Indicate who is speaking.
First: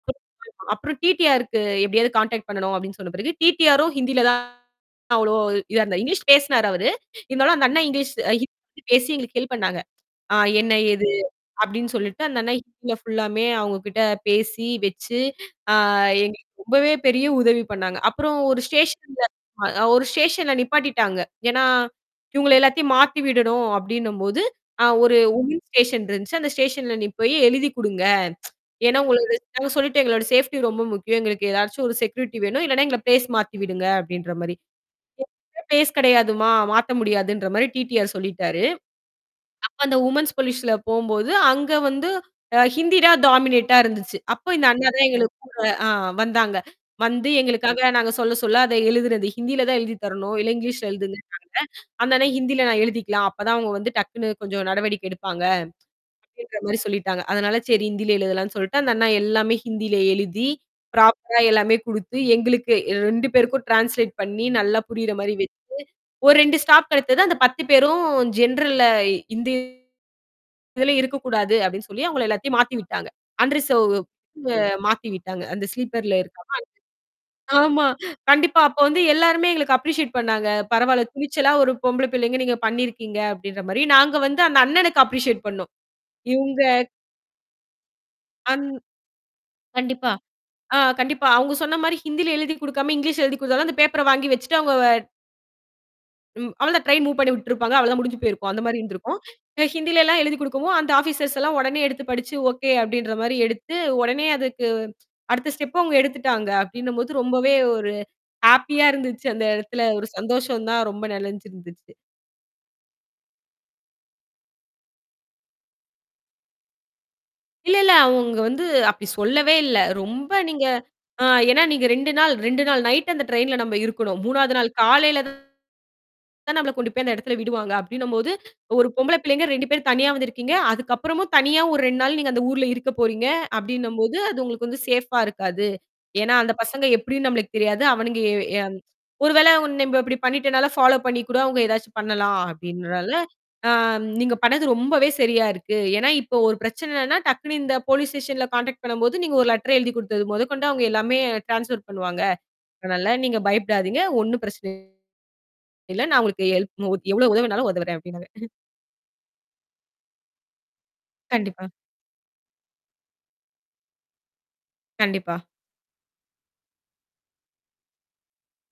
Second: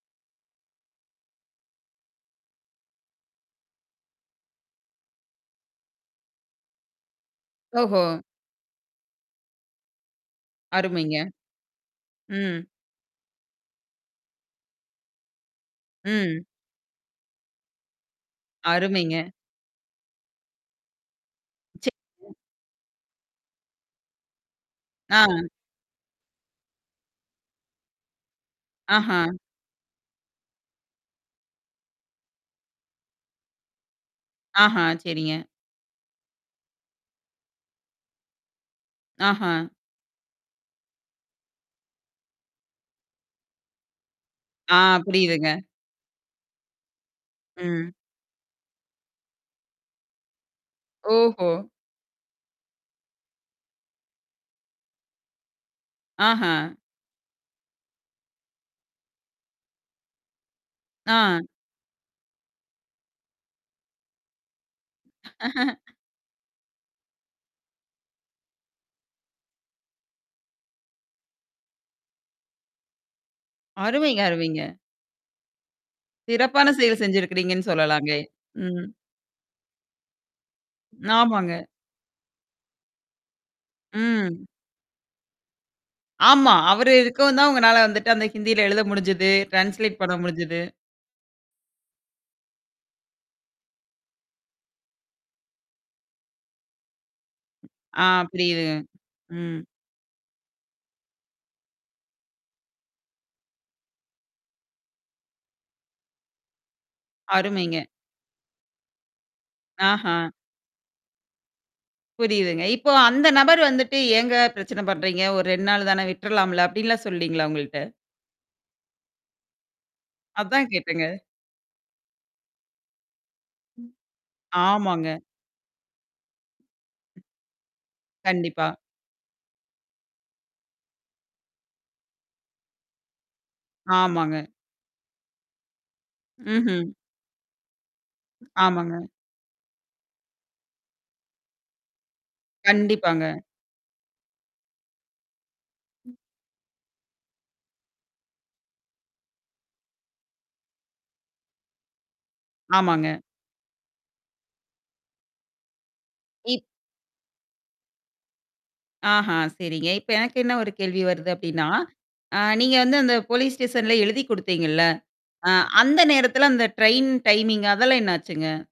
Speaker 1: [unintelligible] அப்புறம் டி-டி-ஆர் க்கு எப்பிடியாவது கான்டாக்ட் பண்ணணும் அப்பிடின்னு சொன்ன பிறகு, டி-டி-ஆரும் ஹிந்தியில தான் அவ்ளோ இதா இருந்தார். இங்கிலீஷ் பேசினாரு அவரு. இருந்தாலும் அந்த அண்ணன்
Speaker 2: ஓஹோ!
Speaker 1: இங்கிலீஷ் அ ஹிந்தி பேசி எங்களுக்கு ஹெல்ப் பண்ணாங்க. என்ன ஏது
Speaker 2: அருமைங்க.
Speaker 1: அப்பிடின்னு சொல்லிட்டு அந்த அண்ணா
Speaker 2: ம்.
Speaker 1: ஹிந்தியில ஃபுல்லாமே அவுங்ககிட்ட பேசி வச்சு, அ
Speaker 2: ம்.
Speaker 1: எங்களுக்கு ரொம்பவே பெரிய உதவி பண்ணாங்க. அப்புறம் ஒரு ஸ்டேஷன்ல
Speaker 2: அருமைங்க.
Speaker 1: ஒரு ஸ்டேஷன்ல நிப்பாட்டிட்டாங்க. ஏன்னா
Speaker 2: [unintelligible]
Speaker 1: இவுங்க எல்லாத்தையும் மாத்தி விடணும் அப்பிடின்னம்போது, அ ஒரு
Speaker 2: ஆ.
Speaker 1: வுமன்ஸ் ஸ்டேஷன் இருந்துச்சு. அந்த ஸ்டேஷன்ல நீ போய் எழுதிக் கொடுங்க. ஏன்னா
Speaker 2: ஆஹா!
Speaker 1: உங்களுடைய [unintelligible] சொல்லிட்டேன் எங்களோட சேஃப்டி ரொம்ப முக்கியம். எங்களுக்கு ஏதாச்சும் ஒரு செக்யூரிட்டி வேணும். இல்லன்னா, எங்கள பிளேஸ் மாத்தி விடுங்க அப்பிடின்றமாரி
Speaker 2: ஆஹா! சரிங்க.
Speaker 1: பிளேஸ் கிடையாதும்மா! மாற்ற முடியாதுன்ற மாதிரி டி-டி-ஆர் சொல்லிட்டாரு.
Speaker 2: ஆஹா!
Speaker 1: அப்ப அந்த வுமன்ஸ் போலீஸ்ல போம்போது, அங்க வந்து ஹிந்தி தான் டாமினேட்டா இருந்துச்சு. அப்ப இந்த
Speaker 2: ஆ,
Speaker 1: அண்ணா தான் எங்களுக்கு
Speaker 2: புரியுதுங்க.
Speaker 1: கூட வந்தாங்க. வந்து எங்களுக்காக
Speaker 2: ம்.
Speaker 1: நாங்க சொல்ல, சொல்ல அதை எழுதிறது, ஹிந்தில தான் எழுதி தரணும், இல்லை இங்கிலீஷ்ல எழுதுங்கன்ட்டாங்க
Speaker 2: ஓஹோ!
Speaker 1: அந்த அண்ணன் ஹிந்தியில நான் எழுதிக்கலாம். அப்ப தான் அவுங்க வந்து டக்குனு கொஞ்சம் நடவடிக்கை எடுப்பாங்க அப்பிடின்ற
Speaker 2: ஆஹா!
Speaker 1: மாரி சொல்லிட்டாங்க. அதனால சரி ஹிந்தியில எழுதலான்னு சொல்ட்டு, அந்த அண்ணா எல்லாமே ஹிந்தியில எழுதி ப்ராப்பரா
Speaker 2: ஆ.
Speaker 1: எல்லாமே கொடுத்து, எங்களுக்கு ஏ 2 பேருக்கும் டிரான்ஸ்லேட் பண்ணி நல்லா புரியிறமாரி வச்சு, ஒரு 2 ஸ்டாப் கிடைத்தது. அந்த 10 பேரும் ஜென்ரல்ல ஹிந்தி இதில இருக்கக்கூடாது அப்பிடின்னு சொல்லி அவுங்கள எல்லாத்தையும் மாத்தி விட்டாங்க. அன்ரிசர்வ்
Speaker 2: அருமைங்க,
Speaker 1: அ
Speaker 2: அருமைங்க.
Speaker 1: மாத்திவிட்டாங்க. அந்த ஸ்லீப்பர்ல இருக்காம
Speaker 2: சிறப்பான செயல் செய்திருக்கிறீங்கன்னு
Speaker 1: ஆமா.
Speaker 2: சொல்லலாங்க.
Speaker 1: கண்டிப்பா, அப்போ வந்து எல்லாருமே எங்களுக்கு அப்ரிஷியேட் பண்ணாங்க. பரவாயில்ல, துணிச்சலா
Speaker 2: ஆமாங்க.
Speaker 1: ஒரு பொம்பள பிள்ளைகள் நீங்க பண்ணியிருக்கீங்க அப்பிடின்றமாரி, நாங்க வந்து
Speaker 2: ம்.
Speaker 1: அந்த அண்ணனுக்கு அப்ரிஷியேட் பண்ணோம்.
Speaker 2: ஆமா.
Speaker 1: இவுங்க
Speaker 2: அவரு இருக்கவும் தான் உங்களால வந்து அந்த ஹிந்தியில
Speaker 1: அன்
Speaker 2: எழுத முடிந்தது. டிரான்ஸ்லேட்
Speaker 1: கண்டிப்பா.
Speaker 2: பண்ண முடிஞ்சது.
Speaker 1: ஆ கண்டிப்பா. அவுங்க சொன்னமாரி ஹிந்தில எழுதிக் கொடுக்காம, இங்கிலீஷ்ல எழுதிக் கொடுத்தாலும் அந்த பேப்பர வாங்கி வச்சுட்டு அவுங்க ம். அவ்ள தான் ட்ரெயின் மூவ் பண்ணி விட்டிருப்பாங்க. அவ்வளவு தான்
Speaker 2: ஆ
Speaker 1: முடிஞ்சு போயிருக்கும். அந்தமாரி
Speaker 2: புரியுதுங்க.
Speaker 1: இருந்திருக்கும்.
Speaker 2: ம்.
Speaker 1: ஏ ஹிந்தில எல்லாம் எழுதிக் குடுக்கவும், அந்த ஆபிசர்ஸ் எல்லாம் உடனே எடுத்து படித்து, ஒகே, அப்பிடின்றமாரி எடுத்து உடனே அதற்கு அடுத்த ஸ்டெப்பு அவுங்க எடுத்துட்டாங்க அப்பிடின்னும்போது, ரொம்பவே
Speaker 2: அருமைங்க.
Speaker 1: ஒரு ஹேப்பியாக இருந்துச்சு அந்த இடத்தில. ஒரு
Speaker 2: ஆஹா!
Speaker 1: சந்தோஷம் தான் ரொம்ப நெறஞ்சிருந்துச்சு.
Speaker 2: புரியுதுங்க. இப்போ அந்த நபர் வந்துட்டு ஏங்க பிரச்சனை பண்றீங்க? ஒரு 2 நாள் தானே விட்டுறலாம்ல அப்பிடின்லாம் சொல்லலீங்களா!
Speaker 1: இல்ல,
Speaker 2: உங்கள்ட்ட.
Speaker 1: இல்லை. அவுங்க வந்து அப்பிடி சொல்லவே இல்லை. ரொம்ப நீங்க
Speaker 2: அதான் கேட்டேங்க.
Speaker 1: ஆங் ஏன்னா நீங்க 2 நாள் 2 நாள் நைட் அந்த ட்ரெயின்ல நம்ம இருக்கணும். 3வது மூன்றாவது நாள்
Speaker 2: ஆமாங்க.
Speaker 1: காலையில தான் நம்மள கொண்டு போய் அந்த இடத்தில விடுவாங்க அப்பிடின்னம்போது,
Speaker 2: கண்டிப்பா.
Speaker 1: ஒரு பொம்பள பிள்ளைங்க 2 பேரும் தனியாக வந்திருக்கிறீங்க. அதுக்கு அப்புறமும் தனியாக ஒரு 2 நாள் நீங்க அந்த ஊர்ல இருக்கப் போறீங்க! அப்பிடின்னம்போது,
Speaker 2: ஆமாங்க.
Speaker 1: அது உங்களுக்கு வந்து சேஃப்பா இருக்காது. ஏன்னா, அந்த பசங்க
Speaker 2: ம்ஹ்ம்.
Speaker 1: எப்பிடின்னு நமமளுக்கு தெரியாது. அவனுங்க அ எ
Speaker 2: ஆமாங்க.
Speaker 1: ஒருவேள, நம்ம இப்பிடி பண்ணிட்டனால, பாலோப் பண்ணி கூட அவுங்க ஏதாசச்சும் பண்ணலாம் அப்பிடின்றால,
Speaker 2: கண்டிப்பாங்க.
Speaker 1: ஆம், நீங்க பண்ணது ரொம்பவே சரியாக இருக்கு. ஏன்னா இப்போ ஒரு பிரச்சனைன்னா, டக்குனு இந்த போலீஸ் ஸ்டேஷன்ல கான்டாக்ட் பண்ணும்போது, நீங்க ஒரு லெட்டர் எழுதி கொடுத்தது முதற்கொண்டு அவுங்க எல்லாமே டிரான்ஸ்பர் பண்ணுவாங்க. அதனால
Speaker 2: ஆமாங்க.
Speaker 1: நீங்க பயப்படாதீங்க. ஒன்னும் பிரச்சனை இல்ல. நான் உங்களுக்கு
Speaker 2: இப்
Speaker 1: ஹெல்ப் எவ்ளோ உதவினாலும் உதவுறேன் அப்பிடின்னாரு
Speaker 2: ஆஹா! சரிங்க. இப்போ எனக்கு என்ன ஒரு கேள்வி வருது அப்பிடின்னா,
Speaker 1: கண்டிப்பா.
Speaker 2: அ நீங்க வந்து அந்த போலீஸ் ஸ்டேஷன்ல எழுதிக் குடுத்தீங்கள்ல,
Speaker 1: கண்டிப்பா.
Speaker 2: அ அந்த நேரத்தில அந்த ட்ரெயின் டைமிங் அதெல்லாம் என்ன ஆச்சுங்க?